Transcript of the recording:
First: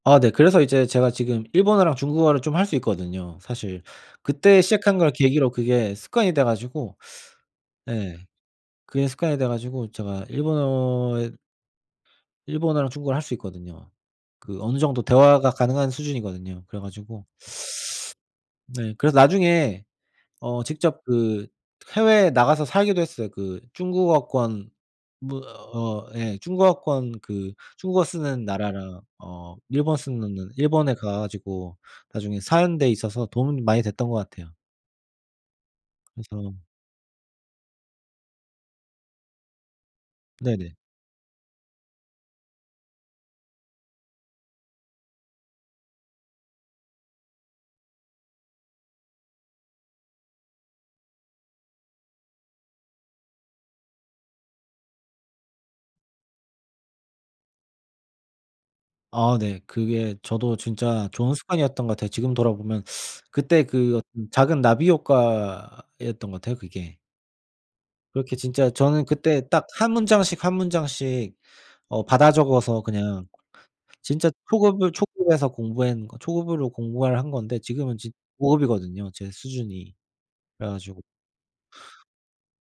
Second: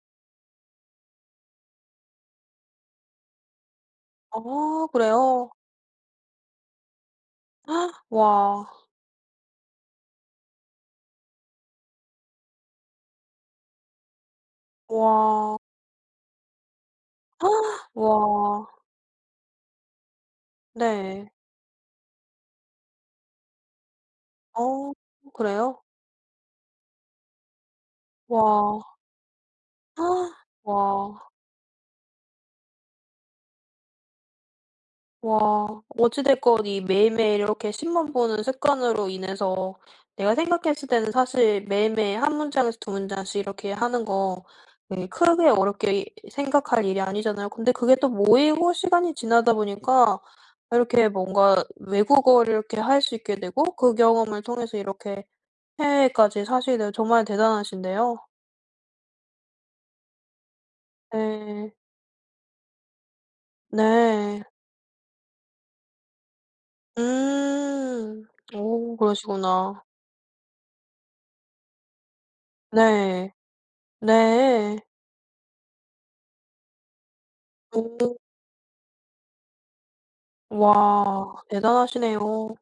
아 네 그래서 이제 제가 지금 일본어랑 중국어를 좀 할 수 있거든요 사실. 그때 어 시작한 걸 그래요? 계기로 그게 습관이 돼 가지고 네 와. 그게 습관이 돼 가지고 제가 일본어에 일본어랑 중국어를 할 수 있거든요. 그 어느정도 대화가 와. 가능한 수준이거든요. 그래 가지고 와. 네 그래서 나중에 어 직접 네. 그 해외에 나가서 살기도 했어요. 그 중국어권 어 뭐 그래요? 어 예 중국어권 그 중국어 쓰는 와. 나라랑 어 일본 쓰느는 일본에 가 와. 가지고 나중에 사는 데 있어서 도움이 많이 됐던 것 같아요. 와. 어찌 그래서 됐건 이 매일매일 이렇게 신문 보는 습관으로 인해서 내가 네네. 생각했을 때는 사실 매일매일 1 문장에서 2 문장씩 이렇게 하는 거 예 크게 어렵게 생각할 일이 아니잖아요. 근데 그게 또 모이고 시간이 지나다 보니까 이렇게 뭔가 외국어를 이렇게 할 수 있게 되고 그 경험을 통해서 이렇게 해외까지 사시게 되고 정말 대단하신데요. 아 네. 그게 저도 진짜 좋은 예. 습관이었던 것 같아요. 지금 돌아 보면 그때 그 어떤 네. 작은 나비 효과였던 것 같아요 그게. 음. 그렇게 진짜 어 저는 그때 딱 그러시구나. 1 문장씩, 1 문장씩 어 받아 적어서 그냥 네. 진짜 네. 초급을 초급에서 공부한 거 초급으로 공부를 한 건데 지금은 지 오. 고급이거든요 제 수준이. 그래 가지고 와 대단하시네요.